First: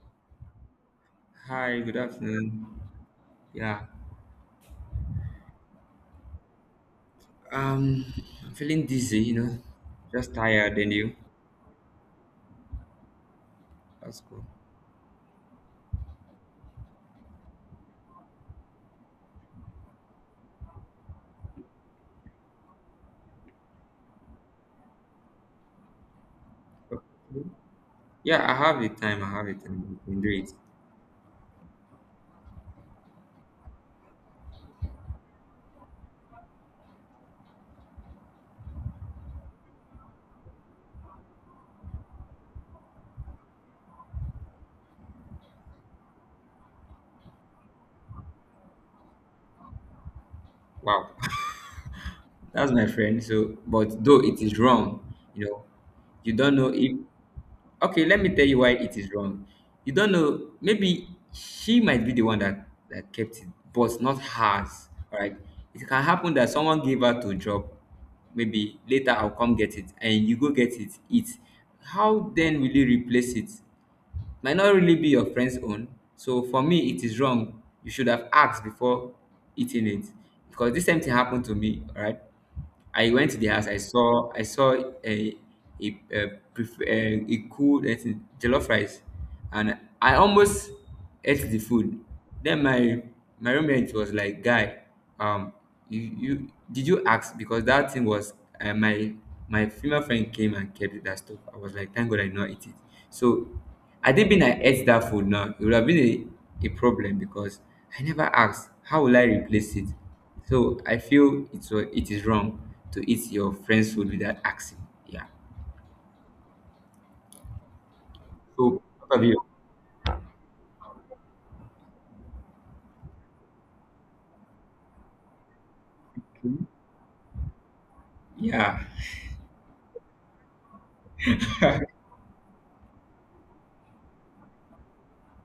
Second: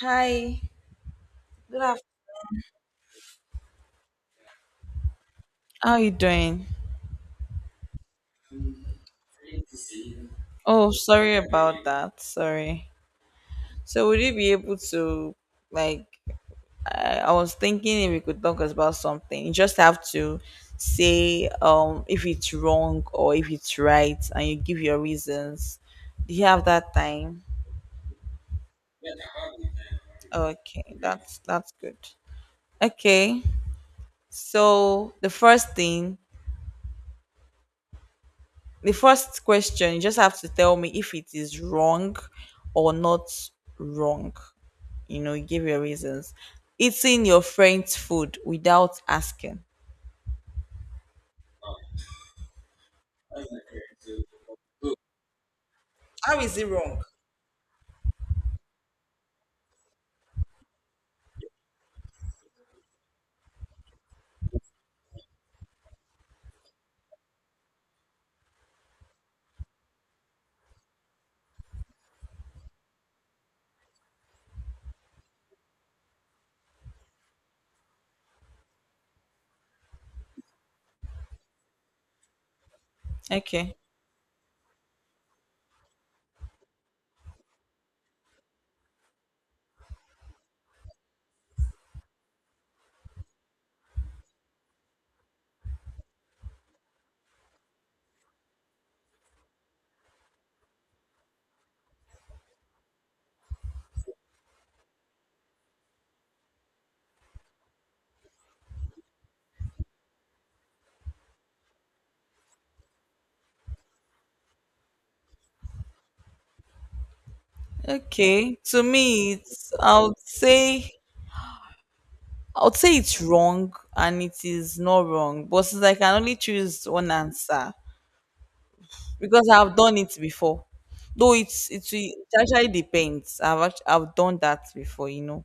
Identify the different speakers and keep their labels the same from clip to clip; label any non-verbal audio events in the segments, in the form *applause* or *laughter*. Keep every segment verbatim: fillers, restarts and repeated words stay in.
Speaker 1: Hi,
Speaker 2: Hi,
Speaker 1: good
Speaker 2: good
Speaker 1: afternoon.
Speaker 2: afternoon. Yeah,
Speaker 1: How are you doing?
Speaker 2: um, I'm feeling dizzy, you know, just tired.
Speaker 1: Oh,
Speaker 2: And you?
Speaker 1: sorry about that. Sorry. So would
Speaker 2: That's
Speaker 1: you
Speaker 2: cool.
Speaker 1: be able to, like, I, I was thinking if we could talk about something. You just have to say um if it's wrong or if it's right, and you give your reasons. Do you have that
Speaker 2: Okay.
Speaker 1: time?
Speaker 2: Yeah, I have the time. I have the time. We can do it.
Speaker 1: Okay, that's that's good. Okay. So the first thing, the first question, you just have to tell me if it is wrong or not wrong. You know, you give your reasons. Eating your friend's food without asking.
Speaker 2: Wow. *laughs* That's my friend. So, but though it is wrong, you know, you
Speaker 1: How is
Speaker 2: don't
Speaker 1: it
Speaker 2: know if.
Speaker 1: wrong?
Speaker 2: Okay, let me tell you why it is wrong. You don't know. Maybe she might be the one that that kept it, but not hers. All right. It can happen that someone gave her to drop. Maybe later I'll come get it, and you go get it. It. How then will you replace it? Might not really be your friend's own. So for me, it is wrong. You should have asked before eating it because this same thing happened to me. All right, I went to the house.
Speaker 1: Okay.
Speaker 2: I saw I saw a a a, pref- a, a cool uh, jollof rice, and I almost ate the food. Then my my roommate was like, "Guy, um, you, you did you ask? Because that thing was uh, my my female friend came and kept that stuff." I was like, thank God I did not eat it. So I did been I ate that food now. It would have been a, a problem because I never asked. How will I replace it? So I feel it's wa- it is wrong to eat your friend's food without asking. Yeah.
Speaker 1: Okay.
Speaker 2: So
Speaker 1: To
Speaker 2: what of
Speaker 1: me,
Speaker 2: you?
Speaker 1: it's, I would say, I would say it's wrong and it is not wrong. But since I can only choose one answer,
Speaker 2: Yeah.
Speaker 1: because I've done it before. Though it's it's it actually depends. I've act- I've done that before, you know,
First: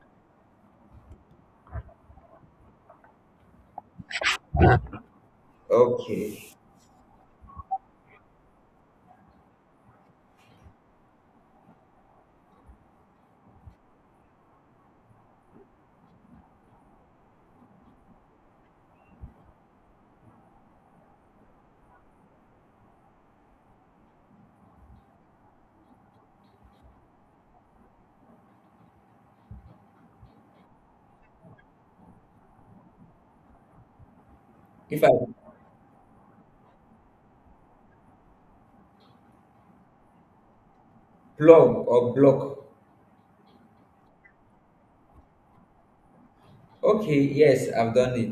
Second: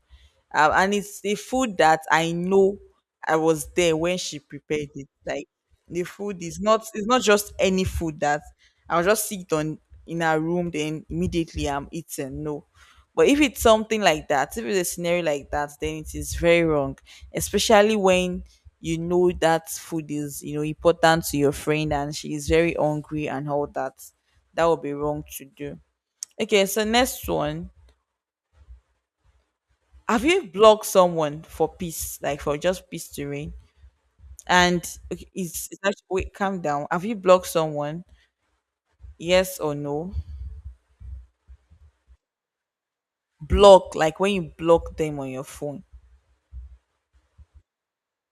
Speaker 1: uh, and it's the food that I know. I was there when she prepared it. Like, the food
Speaker 2: Okay.
Speaker 1: is not, it's not just any food that I'll just sit on in her room then immediately I'm eating. No, but if it's something like that, if it's a scenario like that, then it is very wrong, especially when you know that food is, you know, important to your friend and she is very hungry and all that. That would be wrong to do. Okay, so next one. Have you blocked someone for peace, like for just peace to reign? And
Speaker 2: If I
Speaker 1: okay, it's, it's actually, wait, calm down. Have you blocked someone? Yes or no?
Speaker 2: plug or block.
Speaker 1: Block, like when you block them on your phone.
Speaker 2: Okay, yes, I've done it.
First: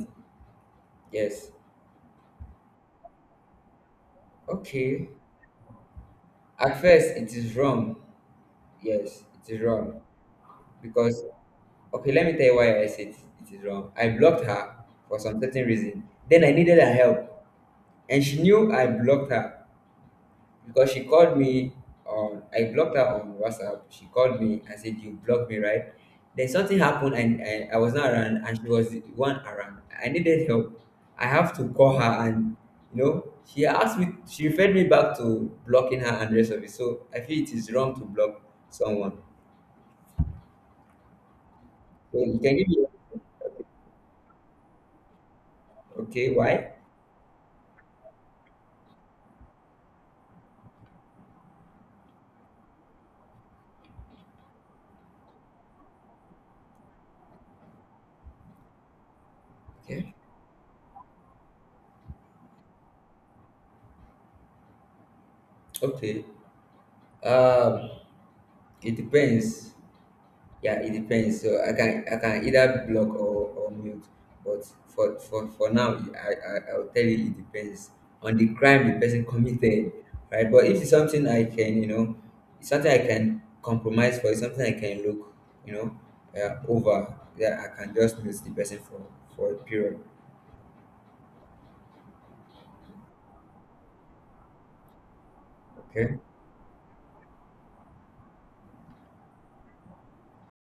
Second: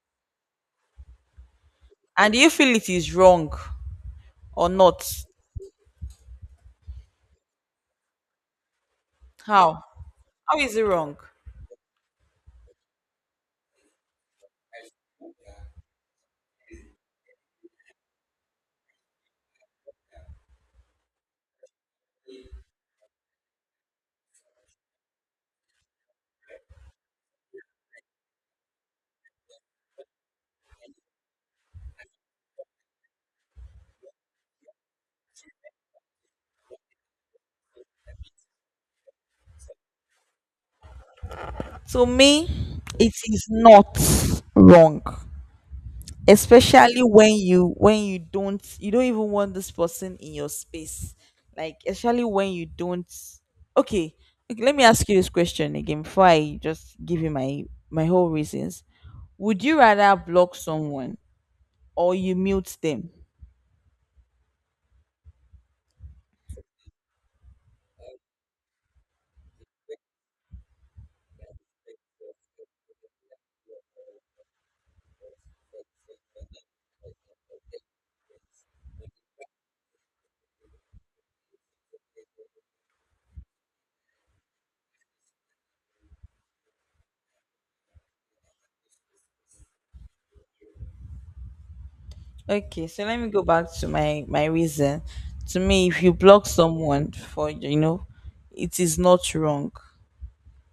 Speaker 2: Yes.
Speaker 1: And do you feel it is wrong or not?
Speaker 2: Okay. At first, it is wrong. Yes, it is
Speaker 1: How?
Speaker 2: wrong.
Speaker 1: How is it wrong?
Speaker 2: Because, okay, let me tell you why I said it is wrong. I blocked her for some certain reason. Then I needed her help. And she knew I blocked her, because she called me on I blocked her on WhatsApp. She called me. I said, "You blocked me, right?" Then something happened, and I, I was not around, and she was the one around. I needed help. I have to call her, and you know, she asked me. She referred me back to blocking her and the rest of it. So I feel it is wrong to block someone.
Speaker 1: To
Speaker 2: So you
Speaker 1: me,
Speaker 2: can give me.
Speaker 1: it is not wrong.
Speaker 2: Okay, why?
Speaker 1: Especially when you, when you don't, you don't even want this person in your space. Like, especially when you don't, okay. Okay, let me ask you this question again before I just give you my my whole reasons. Would you
Speaker 2: Okay,
Speaker 1: rather block someone or you mute them?
Speaker 2: okay. Um, it depends. Yeah, it depends. So I can I can either block or, or mute. But for, for for now, I, I, I'll tell you it depends on the crime the person committed, right? But if it's something I can you know, it's something I can compromise for, it's something I can look you know uh, over. Yeah, I can just mute the person for for a period.
Speaker 1: Okay, so let me go back to my my reason. To me, if you
Speaker 2: Okay.
Speaker 1: block someone, for you know, it is not wrong.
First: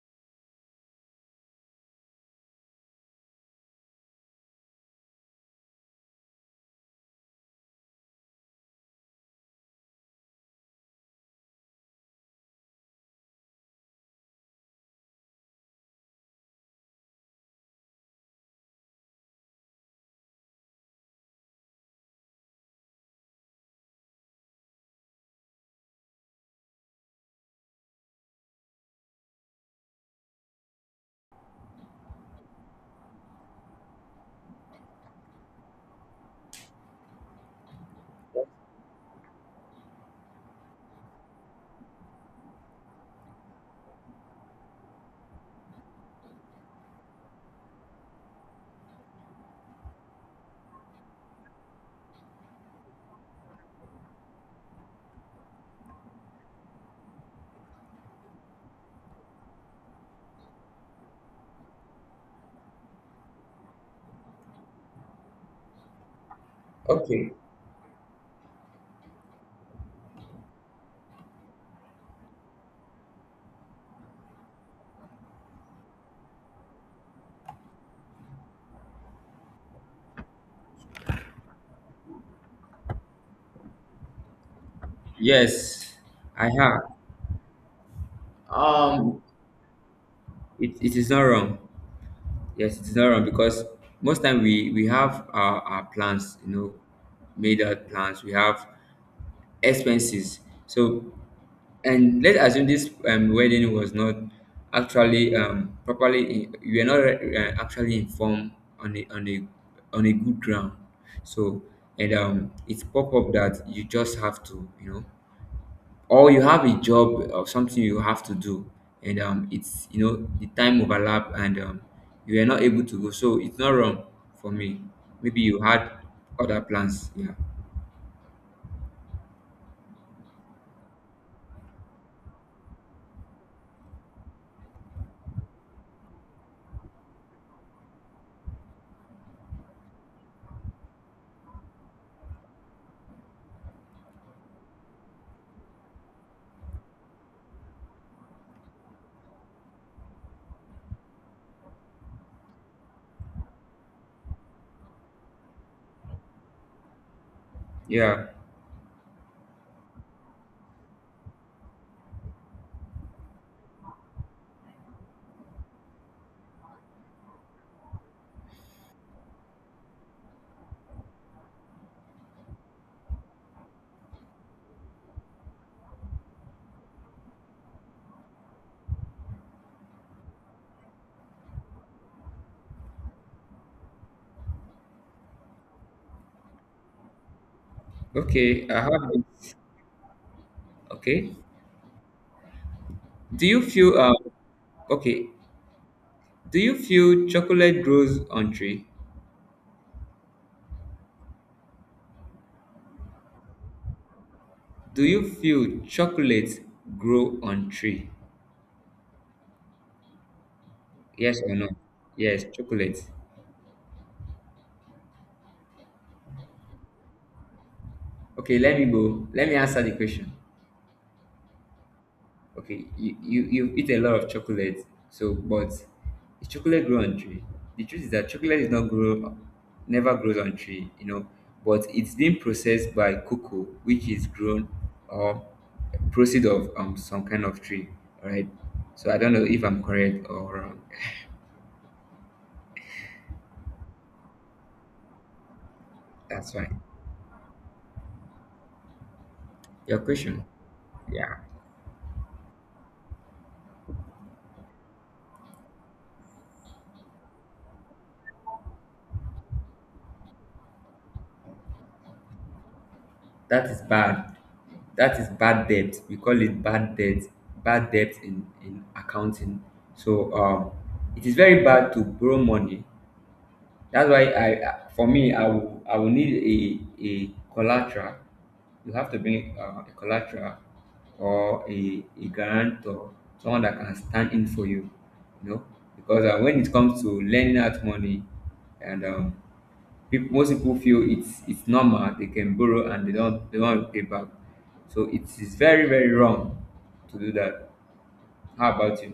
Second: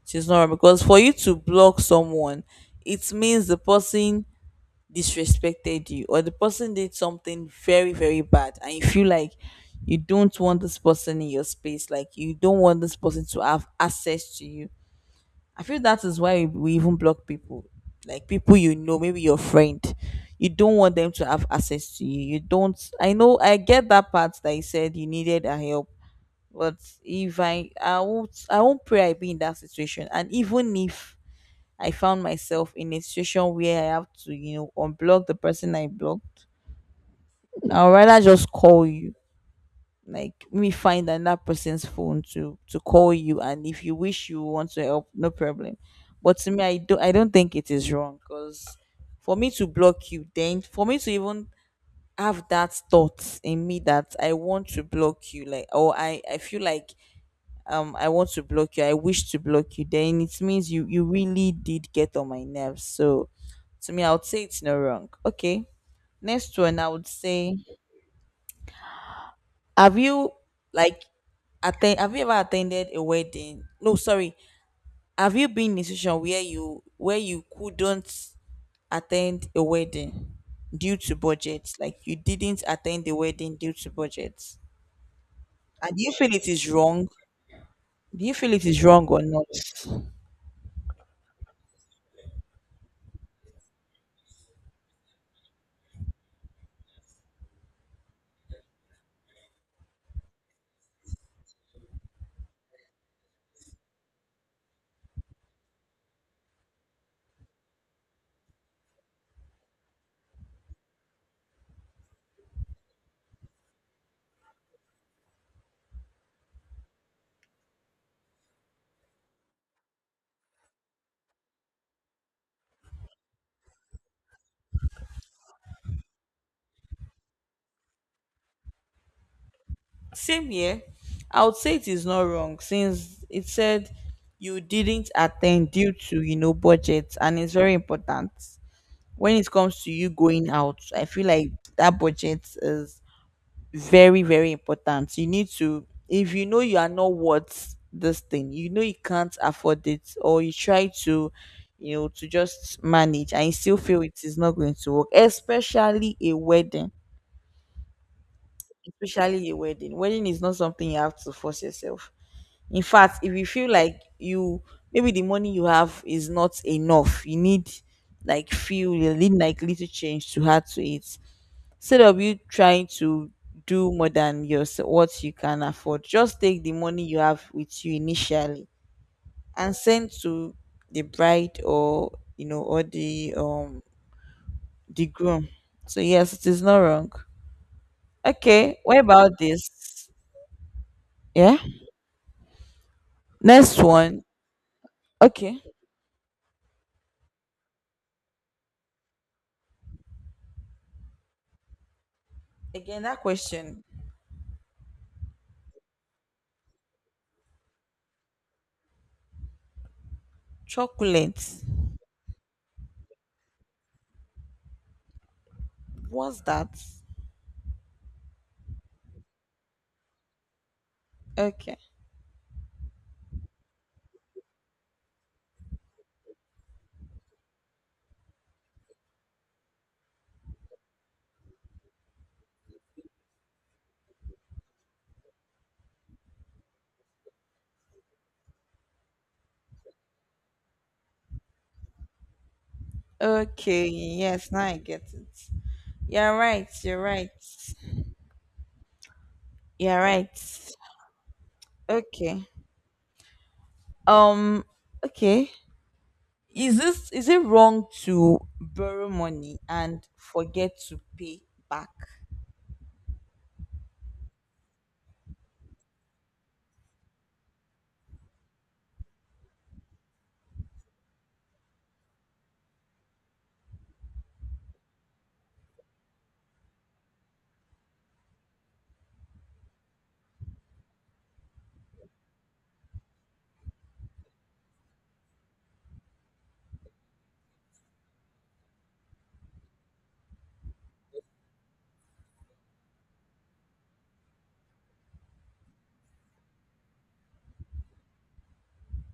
Speaker 1: It is not wrong because for you to block someone, it means the person disrespected you or the person did something very very bad, and you feel like you don't want this person in your space, like you don't want this person to have access to you. I feel that is why we even block people. Like people you know, maybe your friend. You don't want them to have access to you. You don't, I know I get that part that you said you needed a help. But if I I won't, I won't pray I be in that situation. And even if I found myself in a situation where I have to, you know, unblock the person I blocked, I'd rather just call you, like me find another person's phone to to call you, and if you wish, you want to help, no problem. But to me, i don't i don't think it is wrong. Because for me to block you, then for me to even have that thought in me that I want to block you, like, or i i feel like, um I want to block you, I wish to block you, then it means you, you really did get on my nerves. So to me, I would say it's no wrong. Okay, next one, I would
Speaker 2: Okay.
Speaker 1: say, have you, like, attend have you ever attended a wedding? No, sorry. Have you been in a situation where you, where you couldn't attend a wedding due to budget? Like you didn't attend the wedding due to budget. And
Speaker 2: Yes,
Speaker 1: do you feel it
Speaker 2: I
Speaker 1: is
Speaker 2: have.
Speaker 1: wrong? Do you feel it is wrong
Speaker 2: Um,
Speaker 1: or not?
Speaker 2: it, it is not wrong. Yes, it's not wrong because most time we we have our, our plans, you know, made out plans. We have expenses. So and let's assume this um, wedding was not actually um properly. In, we are not uh, actually informed on a on a on a good ground. So and um, it's pop up that you just have to you know or you have a job or something you have to do, and um it's you know the time overlap, and um you are not able to go, so it's not wrong for me. Maybe you had other plans. Yeah.
Speaker 1: Same here. I would say it is not wrong, since it said you didn't attend due to, you know, budget, and it's very important. When it comes to you going out, I feel like that budget is very, very important. You need to, if you know you are not worth this thing, you know you can't afford it, or you try to, you know, to just manage and you still feel it is not going to work, especially a wedding.
Speaker 2: Yeah,
Speaker 1: Especially a wedding. Wedding is not something you have to force yourself. In fact, if you feel like you, maybe the money you have is not enough, you need, like, feel you need like little change to add to it, instead of you trying to do more than your what you can afford, just take the money you have with you initially and send to the bride, or you know, or the um the groom. So yes, it is not wrong.
Speaker 2: okay,
Speaker 1: Okay,
Speaker 2: I
Speaker 1: what
Speaker 2: have
Speaker 1: about
Speaker 2: this.
Speaker 1: this?
Speaker 2: Okay,
Speaker 1: Yeah,
Speaker 2: do you
Speaker 1: next
Speaker 2: feel um
Speaker 1: one.
Speaker 2: okay,
Speaker 1: Okay,
Speaker 2: do you feel chocolate grows on tree?
Speaker 1: again, that question.
Speaker 2: Do you feel chocolate grow on tree, yes or
Speaker 1: Chocolate.
Speaker 2: no? Yes, chocolate.
Speaker 1: What's that?
Speaker 2: Okay, let me go let me answer the question.
Speaker 1: Okay.
Speaker 2: Okay, you, you you eat a lot of chocolate, so but is chocolate grow on tree? The truth is that chocolate is not grow, never grows on tree, you know, but it's being processed by cocoa, which is grown or proceed of um some kind of tree, all right? So I don't know if I'm correct or wrong.
Speaker 1: Okay, yes, now I get it. You're
Speaker 2: That's
Speaker 1: right,
Speaker 2: fine.
Speaker 1: you're right, you're
Speaker 2: Your
Speaker 1: right.
Speaker 2: question, yeah.
Speaker 1: Okay. Um. Okay. Is this is it wrong to borrow money and forget to pay back?
Speaker 2: That is bad. That is bad debt. We call it bad debt. Bad debt in in accounting. So um, it is very bad to borrow money. That's why I, I- for me, I will I will need a a collateral. You have to bring uh, a collateral or a a guarantor, someone that can stand in for you. You know, because uh, when it comes to lending out money, and um, people most people feel it's it's normal they can borrow and they don't they don't repay back, so it is very very wrong to do that. How about you?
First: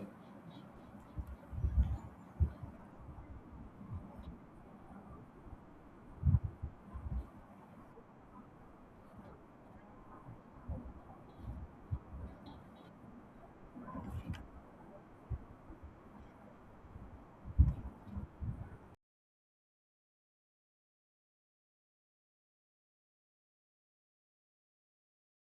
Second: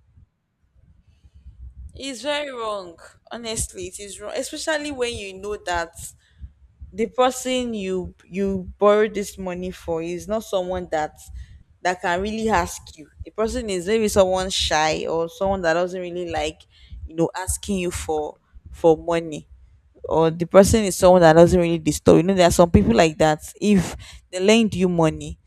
Speaker 1: It's very wrong. Honestly, it is wrong, especially when you know that the person you, you borrowed this money for is not someone that, that can really ask you. The person is maybe someone shy, or someone that doesn't really like, you know, asking you for for money. Or the person is someone that doesn't really disturb. You know, there are some people like that. If they lend you money,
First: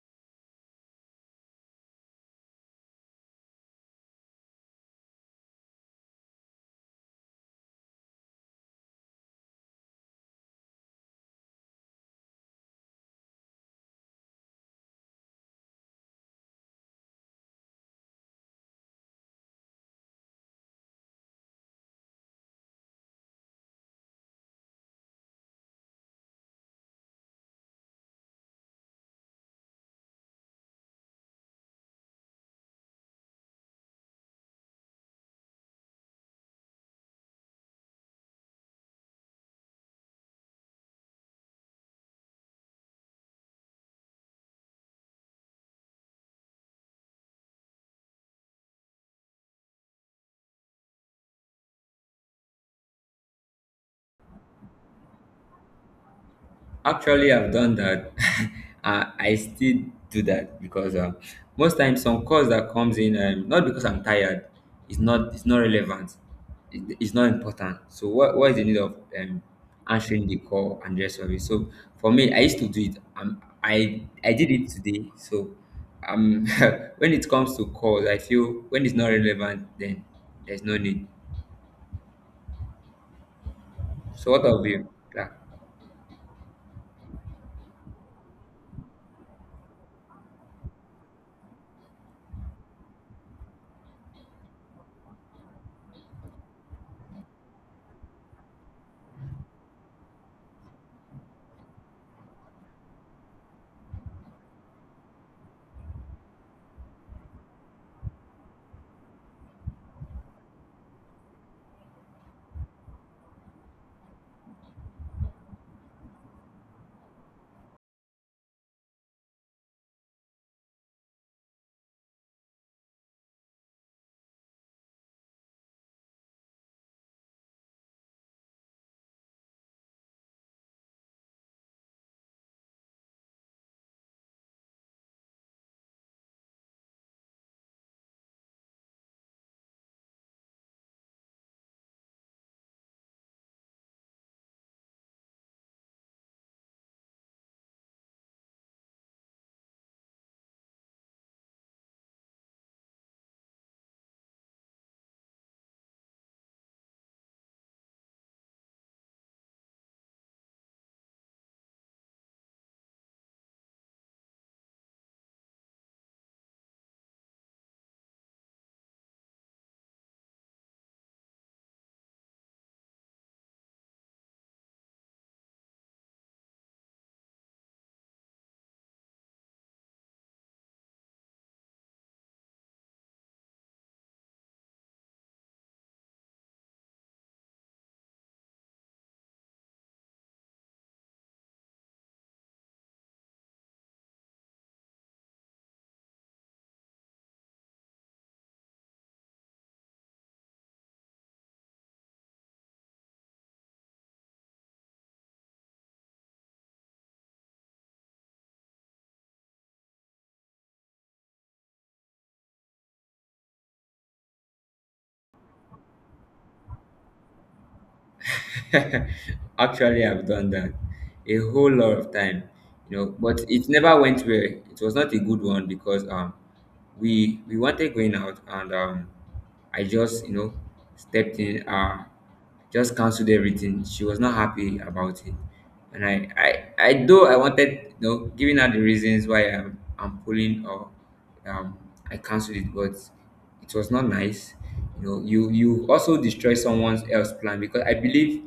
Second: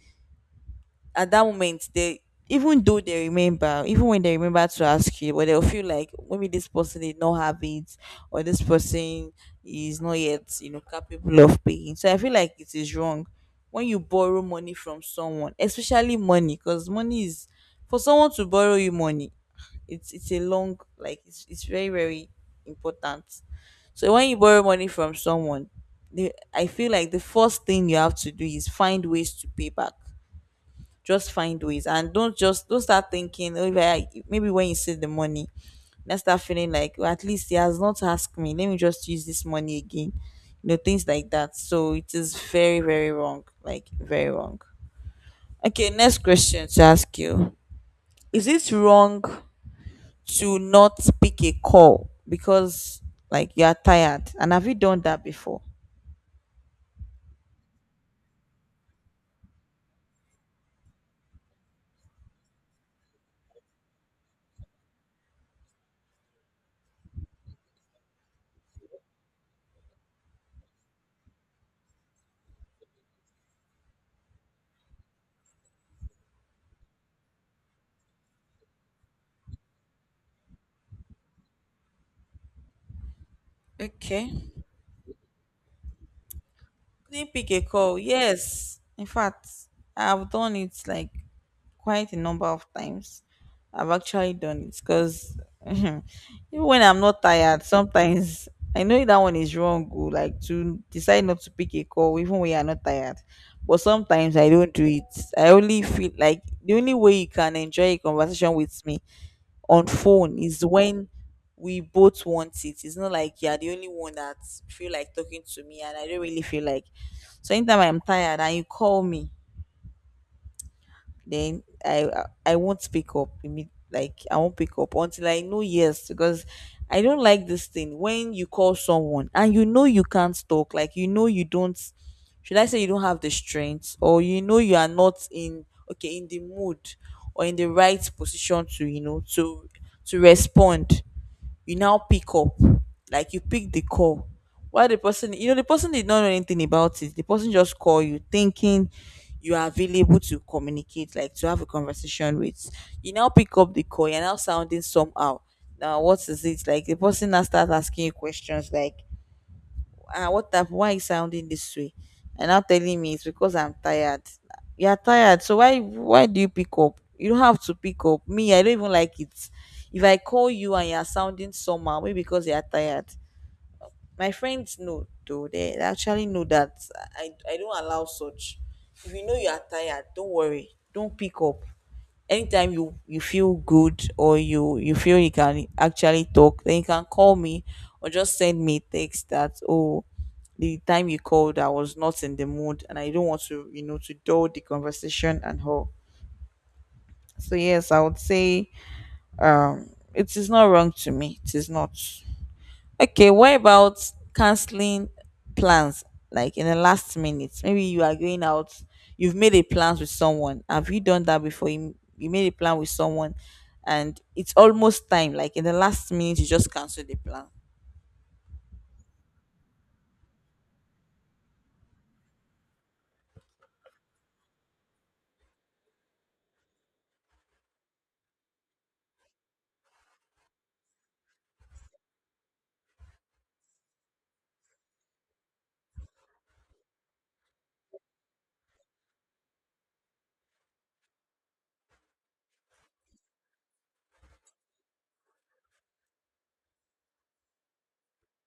Speaker 1: at that moment they, even though they remember, even when they remember to ask you, but they'll feel like maybe this person did not have it, or this person is not yet, you know, capable of paying. So I feel like it is wrong when you borrow money from someone, especially money, because money is, for someone to borrow you money, it's it's a long, like it's it's very, very important. So when you borrow money from someone, the, I feel like the first thing you have to do is find ways to pay back. Just find ways, and don't just don't start thinking. Oh, if I- maybe when you see the money, then start feeling like, "Oh, at least he has not asked me. Let me just use this money again." You know, things like that. So it is very very wrong. Like very wrong. Okay, next question to ask you: is it wrong to not pick a call because, like, you are tired? And have you done that before?
Speaker 2: Actually, I've done that. *laughs* I I still do that because um, most times some calls that comes in, um, not because I'm tired, it's not it's not relevant, it, it's not important. So what what is the need of um, answering the call and the rest of it? So for me, I used to do it. Um, I I did it today. So um, *laughs* when it comes to calls, I feel when it's not relevant, then there's no need.
Speaker 1: Okay.
Speaker 2: So what of you? Yeah.
Speaker 1: Didn't pick a call. Yes. In fact, I've done it like quite a number of times. I've actually done it because *laughs* even when I'm not tired, sometimes *laughs* I know that one is wrong. oh, Like, to decide not to pick a call even when you're not tired. But sometimes I don't do it. I only feel like the only way you can enjoy a conversation with me on phone is when we both want it. It's not like you're the only one that feel like talking to me and I don't really feel like. So anytime I'm tired and you call me, then I I won't pick up. imme- Like, I won't pick up until I know yes, because I don't like this thing when you call someone and you know you can't talk. Like you know you don't. Should I say you don't have the strength, or you know you are not in, okay, in the mood, or in the right position to, you know, to to respond, you now pick up, like you pick the call, while the person, you know, the person did not know anything about it. The person just call you thinking you are available to communicate, like to have a conversation with. You now pick up the call, you're now sounding somehow. Now what is it? Like, the person now starts asking you questions like, ah, what hap- why you sounding this way? And now telling me it's because I'm tired. You're tired, so why why do you pick up? You don't have to pick up. Me, I don't even like it. If I call you and you're sounding somehow, maybe because you're tired. My friends know though, they they actually know that I, I don't allow such. If you know you are tired, don't worry. Don't pick up. Anytime you you feel good, or you you feel you can actually talk, then you can call me, or just send me text that, oh, the time you called I was not in the mood, and I don't want to, you know, to dull the conversation and all. So yes, I would say, um it is not wrong. To me, it is not. Okay, what about canceling plans, like in the last minute? Maybe you are going out, you've made a plan with someone. Have you done that before? You, you made a plan with someone, and it's almost time, like in the last minute, you just cancel the plan.
Speaker 2: *laughs* Actually, I've done that a whole lot of time, you know, but it never went well. It was not a good one because um we we wanted going out and um I just you know stepped in uh just cancelled everything. She was not happy about it. And I I, I though I wanted you know giving her the reasons why I'm I'm pulling or um I cancelled it, but it was not nice. You know you you also destroy someone else's plan because I believe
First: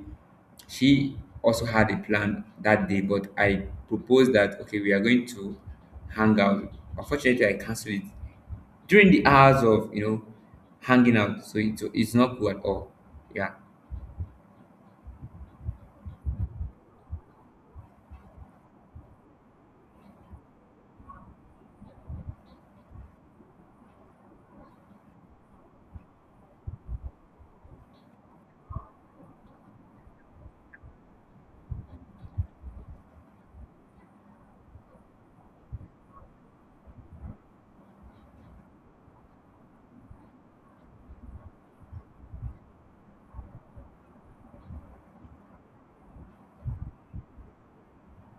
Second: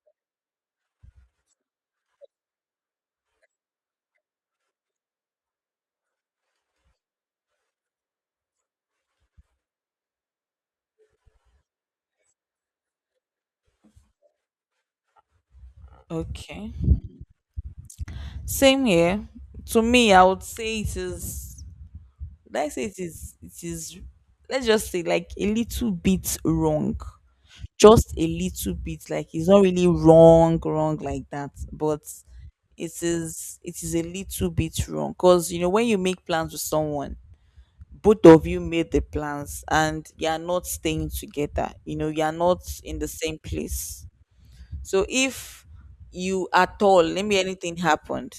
Speaker 2: she also had a plan that day, but I proposed that okay, we are going to hang out. Unfortunately, I canceled it during the hours of you know hanging out, so it's, it's not cool at all. Yeah.
Speaker 1: Okay. Same here. To me, I would say it is, let's say it is, it is, let's just say like a little bit wrong. Just a little bit, like, it's not really wrong wrong like that, but it is it is a little bit wrong because you know when you make plans with someone, both of you made the plans and you are not staying together, you know, you are not in the same place. So if you at all, let me, anything happened,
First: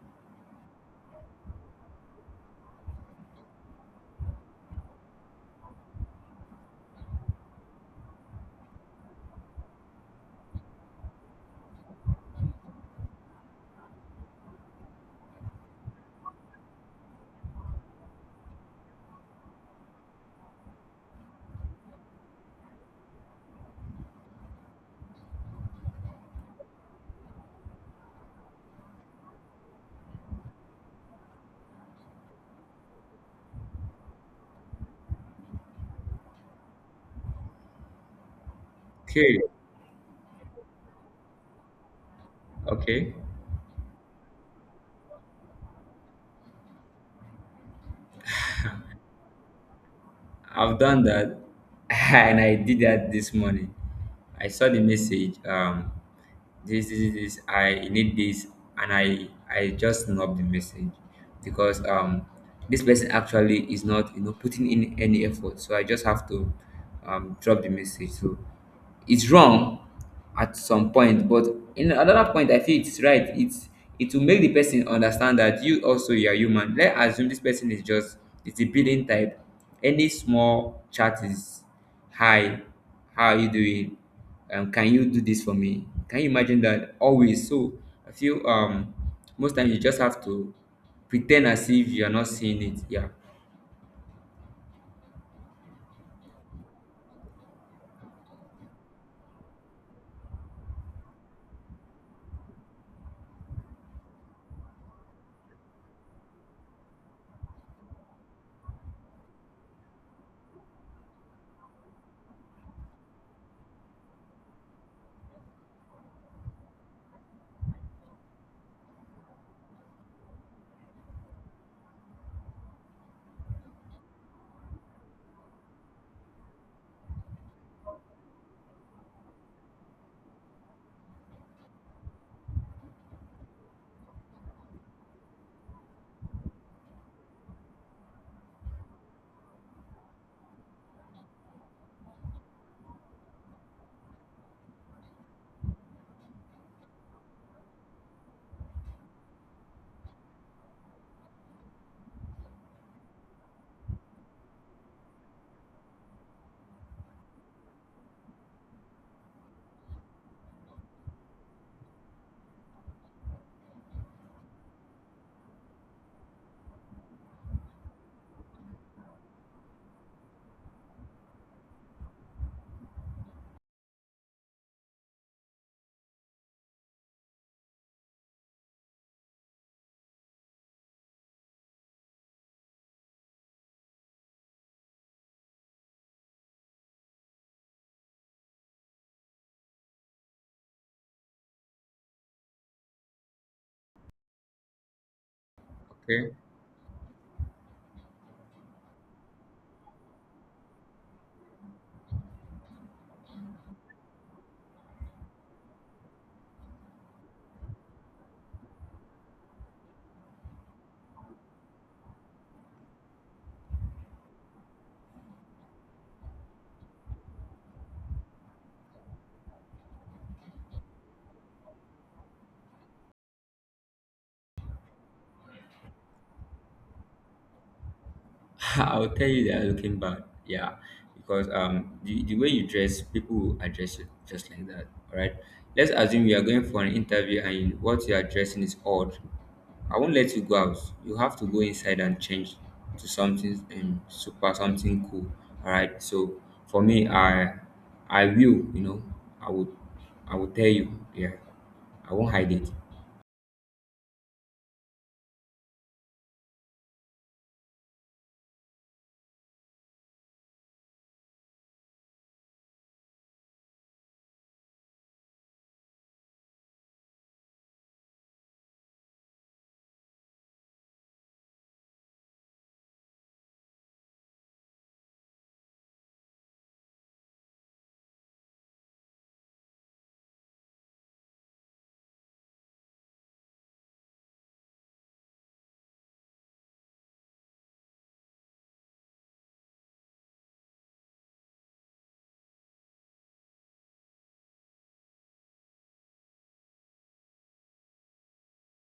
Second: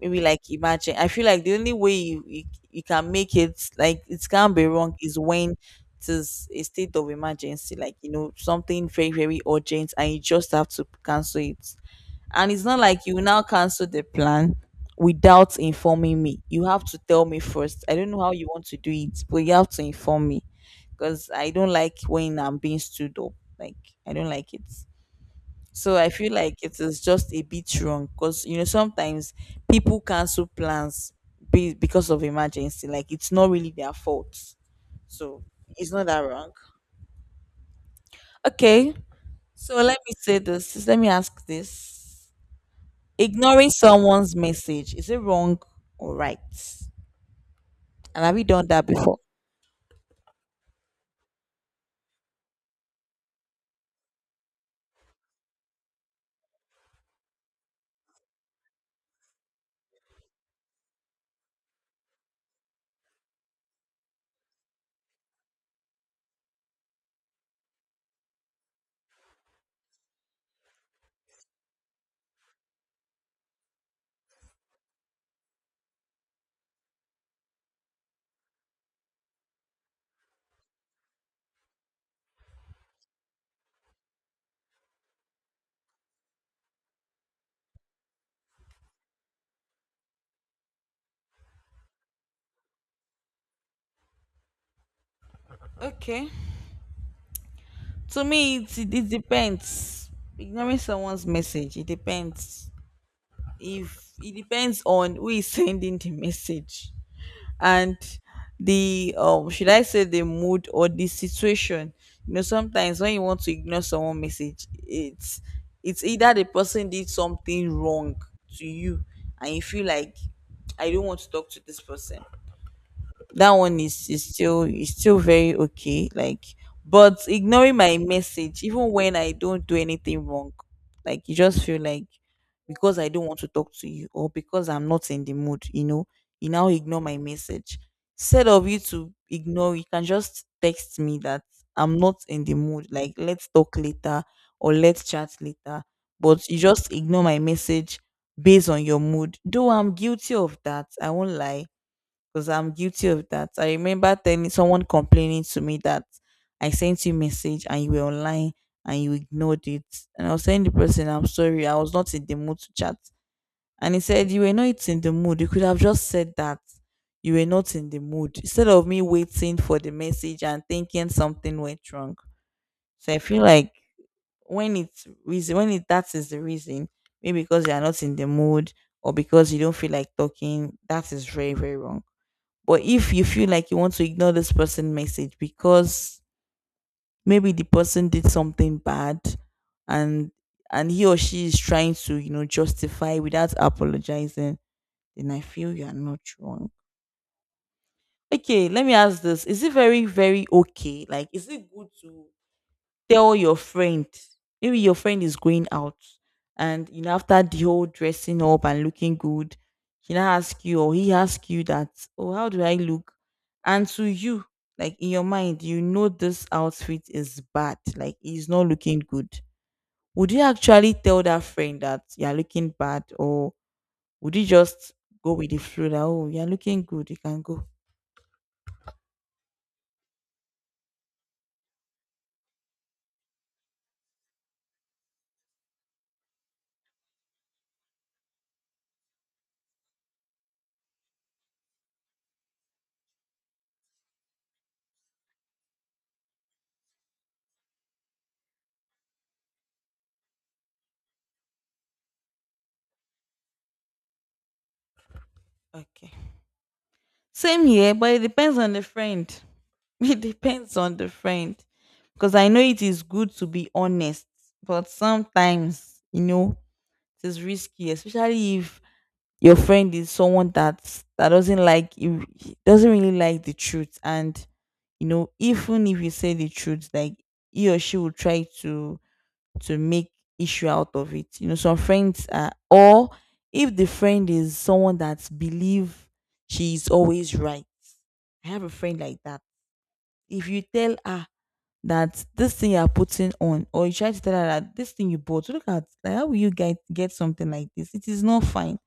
Speaker 1: maybe, like, imagine, I feel like the only way you, you you can make it, like it can't be wrong, is when it is a state of emergency, like, you know, something very very urgent and you just have to cancel it. And it's not like you now cancel the plan without informing me. You have to tell me first. I don't know how you want to do it, but you have to inform me, because I don't like when I'm being stood up. Like, I don't like it. So I feel like it is just a bit wrong because you know sometimes people cancel plans be, because of emergency. Like it's not really their fault. So it's not that wrong. Okay.
Speaker 2: Okay.
Speaker 1: So let me say this. Let me ask this.
Speaker 2: Okay.
Speaker 1: Ignoring someone's message, is it wrong or right? And have you done that before?
Speaker 2: I've done that, *laughs* and I did that this morning. I saw the message. Um, this, this, this. I need this, and I, I just snubbed the message because um, this person actually is not, you know, putting in any effort. So I just have to um drop the message. So it's wrong at some point, but in another point I feel it's right. it's it will make the person understand that you also you are human. Let's assume this person is just it's a billing type. Any small chat is hi, how are you doing, um can you do this for me, can you imagine? That always. So I feel um most times you just have to pretend as if you are not seeing it. Yeah.
Speaker 1: Okay. To me, it, it it depends. Ignoring someone's message, it depends. If it depends on who is *laughs* sending the message. And the um should I say the mood or the situation? You know, sometimes when you want to ignore someone message, it's it's either the person did something wrong to you and you feel like I don't want to talk to this person. That one is is still is still very okay, like. But ignoring my message even when I don't do anything wrong, like you just feel like because I don't want to talk to you or because I'm not in the mood, you know, you now ignore my message. Instead of you to ignore, you can just text me that I'm not in the mood, like let's talk later or let's chat later. But you just ignore my message based on your mood, though I'm guilty of that, I won't lie. Because I'm guilty of that. I remember telling someone complaining to me that I sent you message and you were online and you ignored it. And I was telling the person, I'm sorry, I was not in the mood to chat. And he said, you were not in the mood. You could have just said that you were not in the mood, instead of me waiting for the message and thinking something went wrong. So I feel like when it's reason, when it that is the reason, maybe because you are not in the mood or because you don't feel like talking, that is very, very wrong. But if you feel like you want to ignore this person message because maybe the person did something bad and and he or she is trying to, you know, justify without apologizing, then I feel you are not
Speaker 2: Okay.
Speaker 1: wrong. Okay, let me ask this. Is it very, very okay? Like, is it good to tell your friend, maybe your friend is going out, and you know after the whole dressing up and looking good, he now ask you or he ask you that, oh, how do I look? And to you, like in your mind, you know this outfit is bad, like it's not looking good. Would you actually tell that friend that you're looking bad, or would you just go with the flow that, oh, you're looking good, you can go?
Speaker 2: *laughs* I'll tell you they are looking bad. Yeah, because um, the, the way you dress, people will address you just like that. All right. Let's assume you are going for an interview and you, what you are dressing is odd. I won't let you go out. You have to go inside and change to something um, super, something cool. All right. So for me, I, I will. You know, I would, I will tell you. Yeah. I won't hide it.
Speaker 1: Okay, same here, but it depends on the friend. *laughs* It depends on the friend, because I know it is good to be honest, but sometimes, you know, it is risky, especially if your friend is someone that that doesn't like you, doesn't really like the truth. And you know, even if you say the truth, like he or she will try to to make issue out of it. You know, some friends are, or if the friend is someone that believe she is always right. I have a friend like that. If you tell her that this thing you're putting on, or you try to tell her that this thing you bought, look at, like, how will you get get something like this? It is not fine.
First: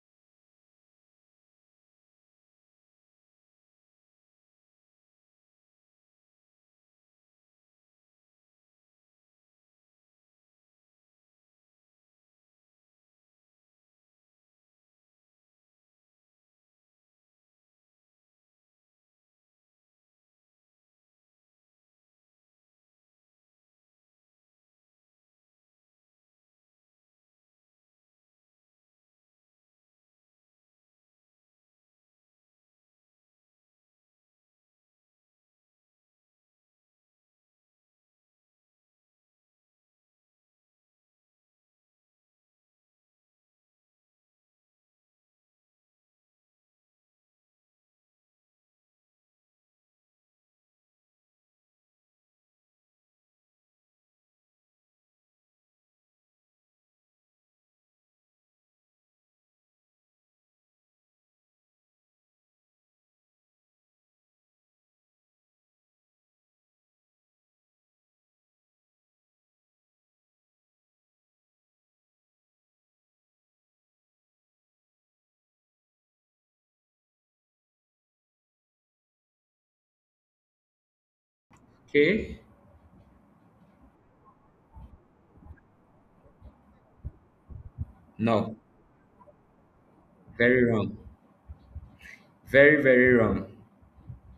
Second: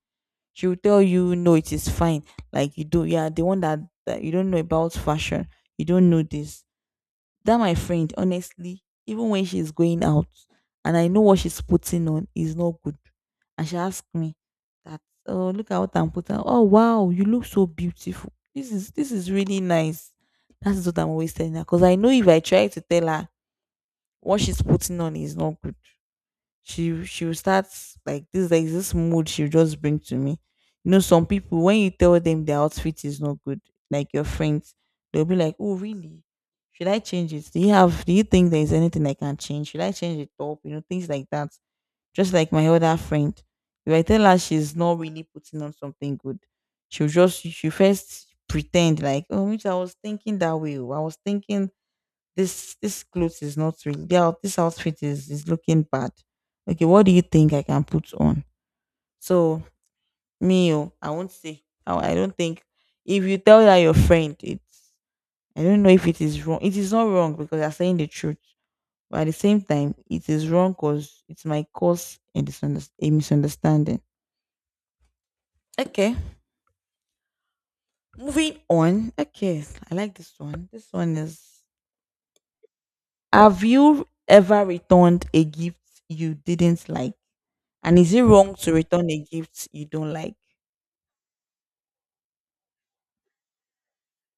Speaker 1: She will tell you, no, it is fine. Like, you do, yeah, the one that, that you don't know about fashion, you don't know this. That my friend, honestly, even when she's going out and I know what she's putting on is not good, and she asks me that, oh, look at what I'm putting on. Oh wow, you look so beautiful. This is this is really nice. That is what I'm always telling her, because I know if I try to tell her what she's putting on is not good, She she will start, like, this like this mood she'll just bring to me. You know, some people when you tell them their outfit is not good, like your friends, they'll be like, oh really? Should I change it? Do you have, do you think there is anything I can change? Should I change the top? You know, things like that. Just like my other friend. If I tell her she's not really putting on something good, she'll just, she first pretend like, oh, which I was thinking that way. Oh, I was thinking this this clothes is not really the out- this outfit is is looking bad. Okay, what do you think I can put on? So me, oh, I won't say. I, I don't think if you tell that your friend, it's I don't know if it is wrong. It is not wrong because you're saying the truth, but at the same time, it is wrong because it might cause a, disunder- a misunderstanding. Okay, moving on. Okay, I like this one. This one is,
Speaker 2: Okay.
Speaker 1: have you ever returned a gift you didn't like? And is it wrong
Speaker 2: No.
Speaker 1: to return a gift you don't like?
Speaker 2: Very wrong. Very very wrong.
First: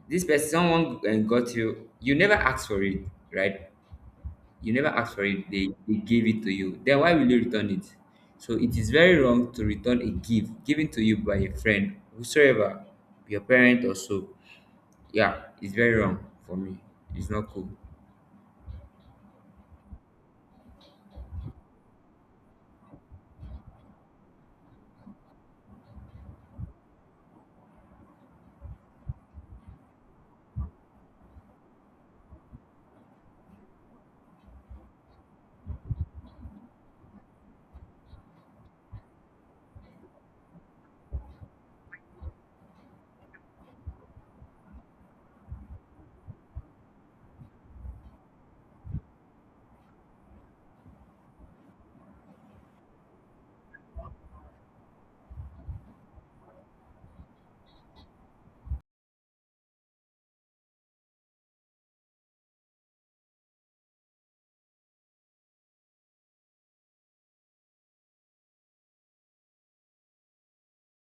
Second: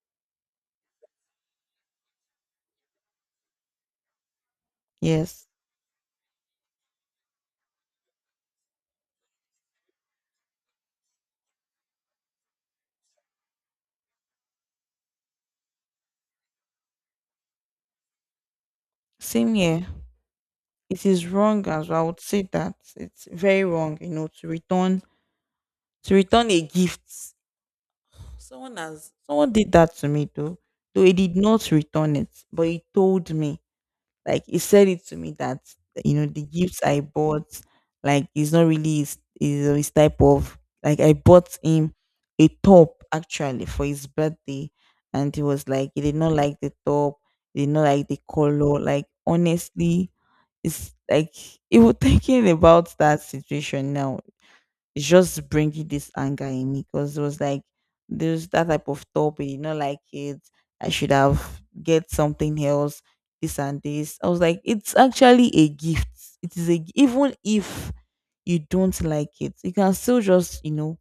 Speaker 2: This person someone uh, got you, you never asked for it, right? You never asked for
Speaker 1: Yes.
Speaker 2: it, they, they gave it to you, then why will you return it? So it is very wrong to return a gift given to you by a friend whosoever, your parent or so. Yeah, it's very wrong. For me, it's not cool.
Speaker 1: Same here. It is wrong as well. I would say that it's very wrong, you know, to return to return a gift. Someone has, someone did that to me though. Though he did not return it, but he told me. Like he said it to me that, you know, the gifts I bought, like it's not really his, his, his type of, like I bought him a top actually for his birthday, and he was like he did not like the top, he did not like the color. Like honestly, it's like, even *laughs* thinking about that situation now, it's just bringing this anger in me, because it was like there's that type of topic, you know, like it, I should have get something else, this and this. I was like, it's actually a gift. It is a g- even if you don't like it, you can still just, you know,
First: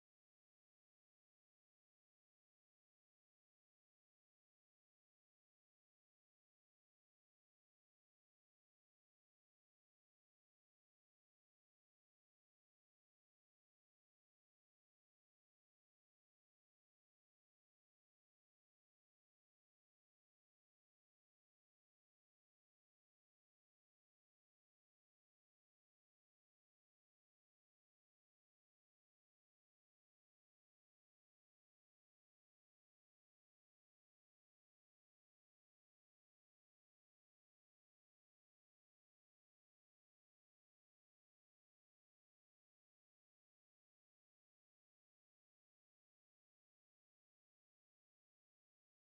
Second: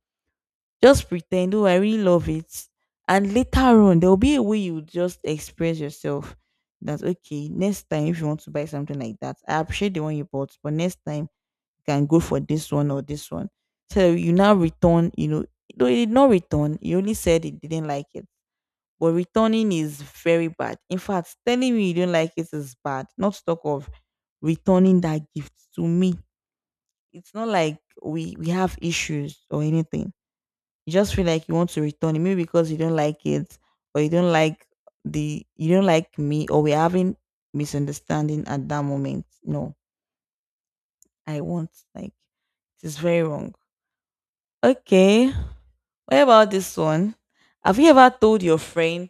Speaker 1: just pretend, oh, I really love it, and later on there will be a way you would just express yourself. That okay, next time if you want to buy something like that, I appreciate the one you bought, but next time can go for this one or this one. So you now return, you know, though he did not return, he only said he didn't like it. But returning is very bad. In fact, telling me you don't like it is bad. Not to talk of returning that gift to me. It's not like we we have issues or anything. You just feel like you want to return it, maybe because you don't like it, or you don't like the, you don't like me, or we're having misunderstanding at that moment. No, I want, like, it is very wrong. Okay, what about this one? Have you ever told your friend,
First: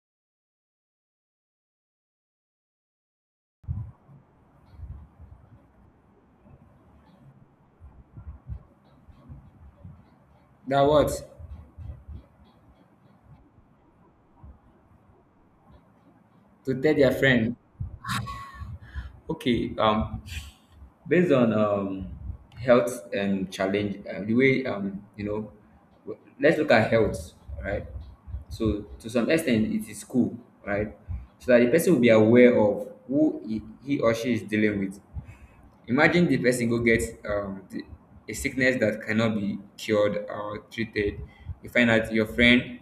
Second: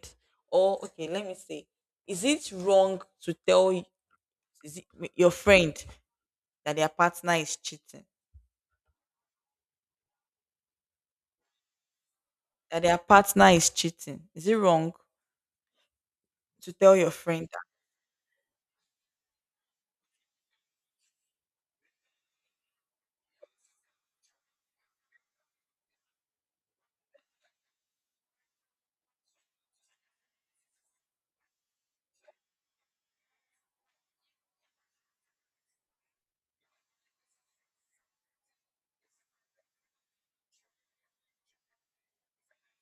Speaker 1: or okay, let me say, is it wrong to tell y- is it, m- your friend that their partner is cheating?
Speaker 2: That what?
Speaker 1: That their partner is cheating? Is it wrong to
Speaker 2: To tell
Speaker 1: tell your
Speaker 2: their
Speaker 1: friend
Speaker 2: friend. Okay, um based on um, health and challenge, uh, the way um, you know, w- let's look at health, right? So to some extent, it is cool, right? So that the person will be aware of who he, he or she is dealing with. Imagine the person go get um, the, a sickness that cannot be cured or treated. You find out your friend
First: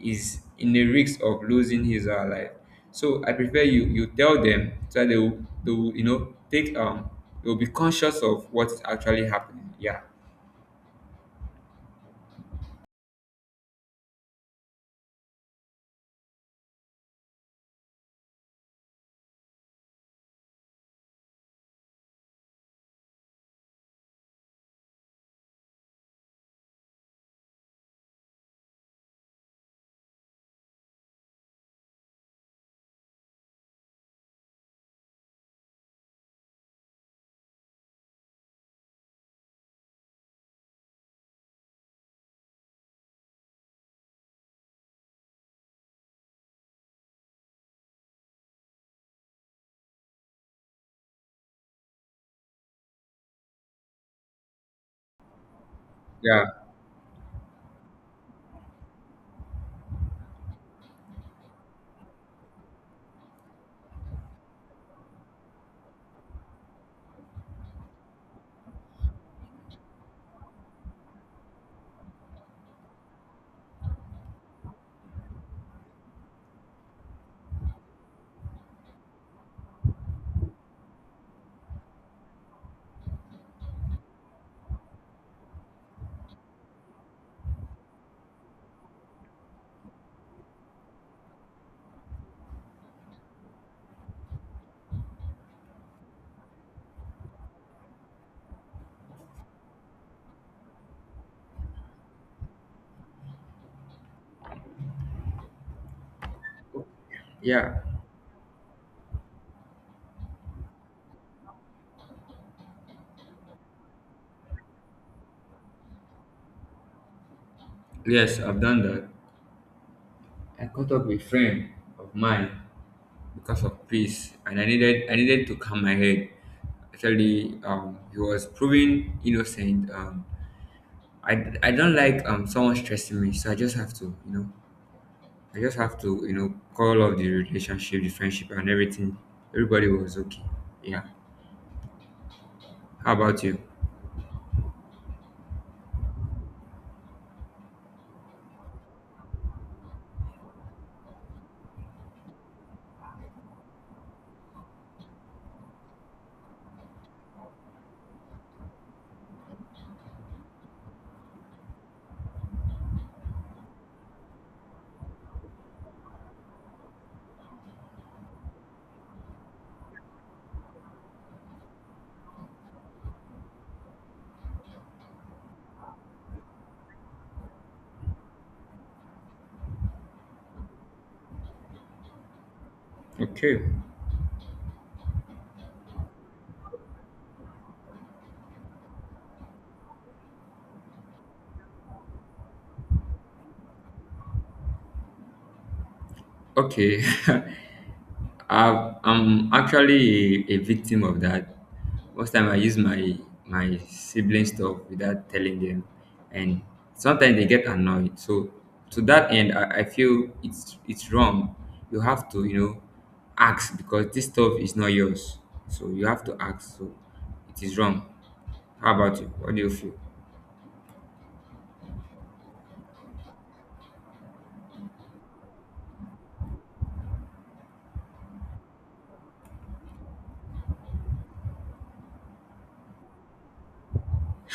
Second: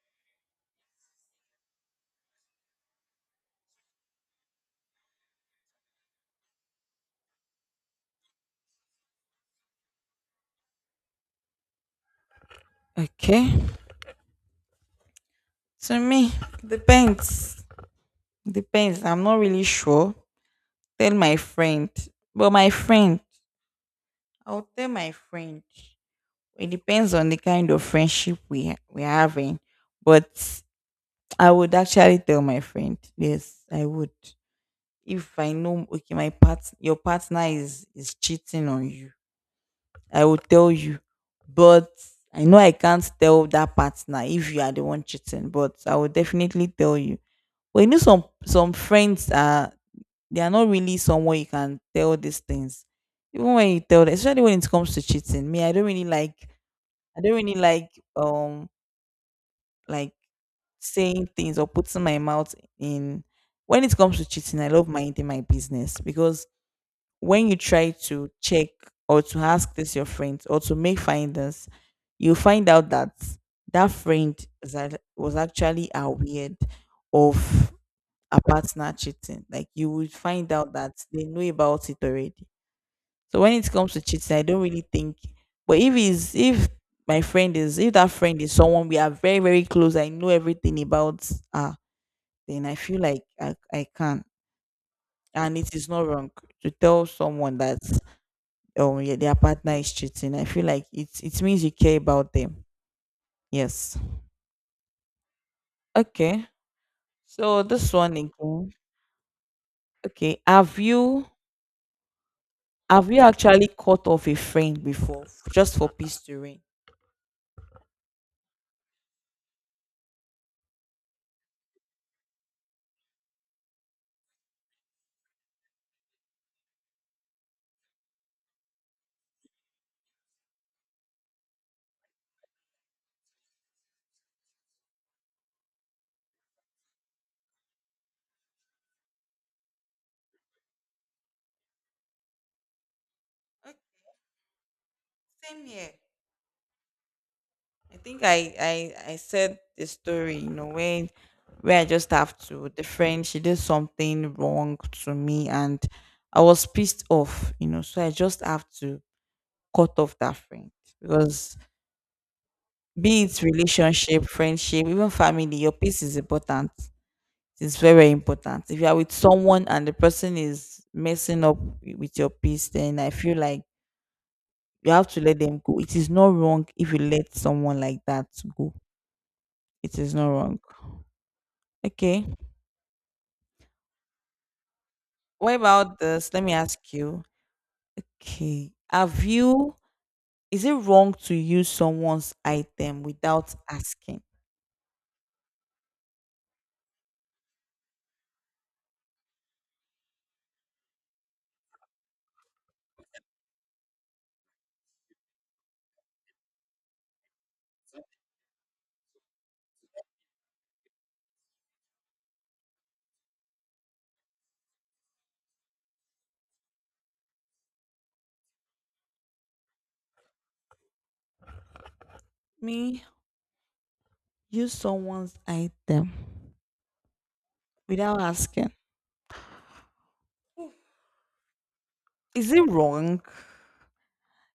Speaker 2: is in the risk of losing his or her life, so I prefer you you tell them so that they will, they will you know take um they will be conscious of what's actually happening. Yeah.
Speaker 1: that? Okay. To me, depends. Depends. I'm not really sure. Tell my friend, but my friend, I'll tell my friend. It depends on the kind of friendship we ha- we're having, but I would actually tell my friend. Yes, I would. If I know, okay, my part your partner is is cheating on you, I will tell you. But I know I can't tell that partner if you are the one cheating, but I will definitely tell you. But you know some some friends are they are not really someone you can tell these things. Even when you tell them, especially when it comes to cheating. Me, I don't really like
Speaker 2: Yeah.
Speaker 1: I don't really like um like saying things or putting my mouth in when it comes to cheating. I love minding my business, because when you try to check or to ask this your friend or to make findings, you find out that that friend is act- was actually aware of a partner cheating. Like, you would find out that they know about it already. So when it comes to cheating, I don't really think. But if is if my friend is if that friend is someone we are very very close, I know everything about her, then I feel like I, I can. And it is not wrong to tell someone that, um yeah, their partner is cheating. I feel like it it means you care about them. Yes. Okay. So
Speaker 2: Yeah,
Speaker 1: this one again. Okay. Have you, have you actually cut off a friend before just for peace to reign?
Speaker 2: yes, I've done that. I caught up with friend of mine because of peace, and I needed I needed to calm my head. Actually, um, he was proving innocent. Um, I, I don't like um someone stressing me, so I just have to you know I just have to you know call off the relationship, the friendship, and everything. Everybody was okay. Yeah. How about you?
Speaker 1: Same here. I think I I I said the story, you know, when, where I just have to, the friend, she did something wrong to me, and I was pissed off, you know, so I just have to cut off that friend, because be it relationship, friendship, even family, your peace is important. It's very important. If you are with someone and the person is messing up wi- with your peace, then I feel like you have to let them go. It is not wrong if you let someone like that go. It is not wrong. Okay.
Speaker 2: Okay.
Speaker 1: What about this? Let me ask you. Okay. Have you, is it wrong to use someone's item without asking?
Speaker 2: Okay. *laughs* I've, I'm actually a, a victim of that. Most time I use my my sibling stuff without telling them, and sometimes they get annoyed. So to that end, I, I feel it's it's wrong. You have to you know ask because this stuff is not yours. So you have to ask. So it is wrong. How about you? What do you feel?
Speaker 1: Me, use someone's item without asking. Is it wrong?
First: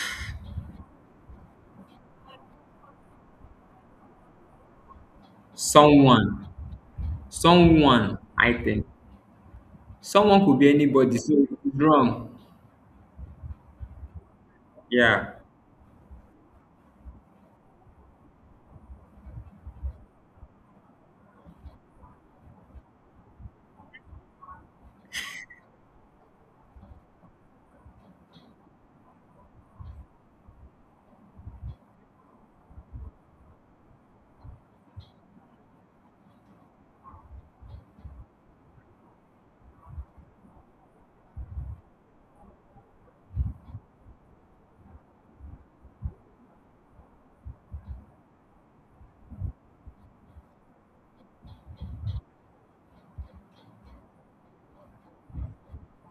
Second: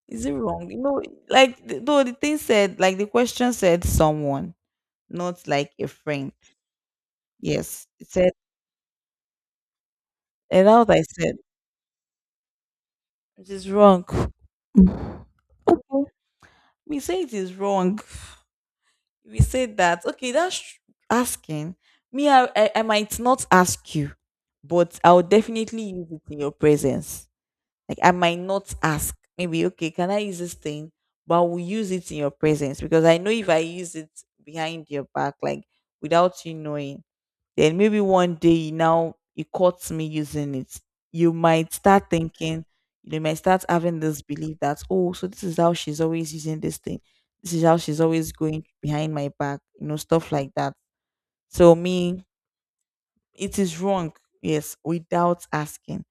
Speaker 1: Is it wrong? You know, like, th- though the thing said, like, the question said someone, not like a friend.
Speaker 2: Someone,
Speaker 1: Yes. It
Speaker 2: someone.
Speaker 1: said,
Speaker 2: I think someone could
Speaker 1: and
Speaker 2: be
Speaker 1: out I
Speaker 2: anybody.
Speaker 1: said,
Speaker 2: So it's wrong.
Speaker 1: it is wrong. *sighs* Mm.
Speaker 2: Yeah,
Speaker 1: Okay. We say it is wrong. We say that, okay, that's tr- asking. Me, I, I i might not ask you, but I'll definitely use it in your presence. Like, I might not ask, maybe, okay, can I use this thing, but I will use it in your presence, because I know if I use it behind your back, like without you knowing, then maybe one day now you caught me using it. You might start thinking, you might start having this belief that, oh, so this is how she's always using this thing. This is how she's always going behind my back, you know, stuff like that. So me, it is wrong, yes, without asking.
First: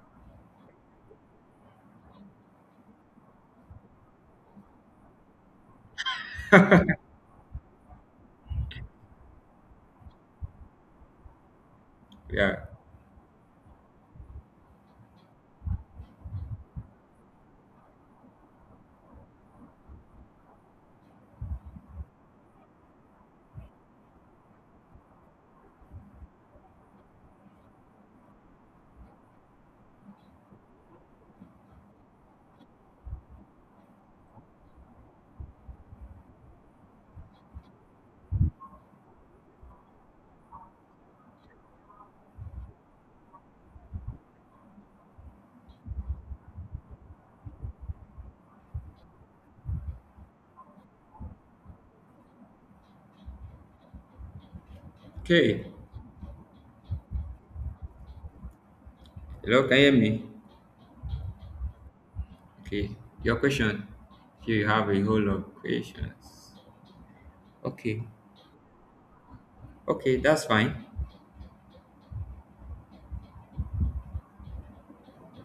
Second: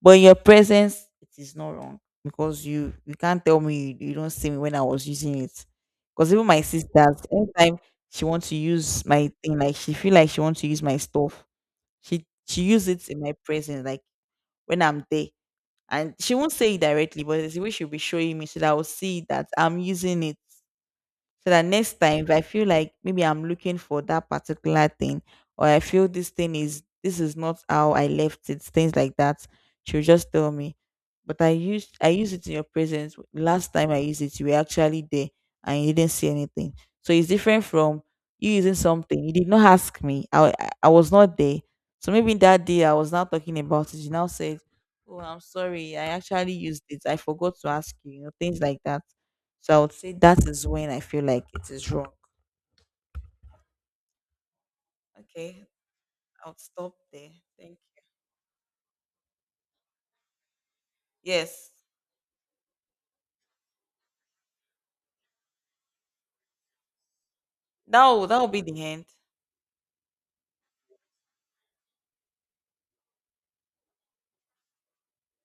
Speaker 1: But in your presence, it is not wrong, because you you can't tell me you, you don't see me when I was using it. Because even my sisters, anytime she wants to use my thing, like she feel like she wants to use my stuff, she
Speaker 2: yeah.
Speaker 1: she used it in my presence, like when I'm there. And she won't say it directly, but it's the way she'll be showing me so that I will see that I'm using it, so that next time if I feel like maybe I'm looking for that particular thing, or I feel this thing is, this is not how I left it, things like that, she'll just tell me, but I used, i use it in your presence, last time I used it you were actually there and you didn't see anything. So it's different from you using something you did not ask me, i i, I was not there, so maybe that day I was not talking about it, you now said, oh, I'm sorry, I actually used it, I forgot to ask you, you know, things like that. So I would say that is when I feel like it is wrong. Okay,
Speaker 2: Okay.
Speaker 1: I'll stop there. Thank you.
Speaker 2: Hello, can you hear me?
Speaker 1: Yes,
Speaker 2: Okay, your question. Here you have a whole lot of questions. Okay,
Speaker 1: that will that will be the end.
Speaker 2: okay, that's fine.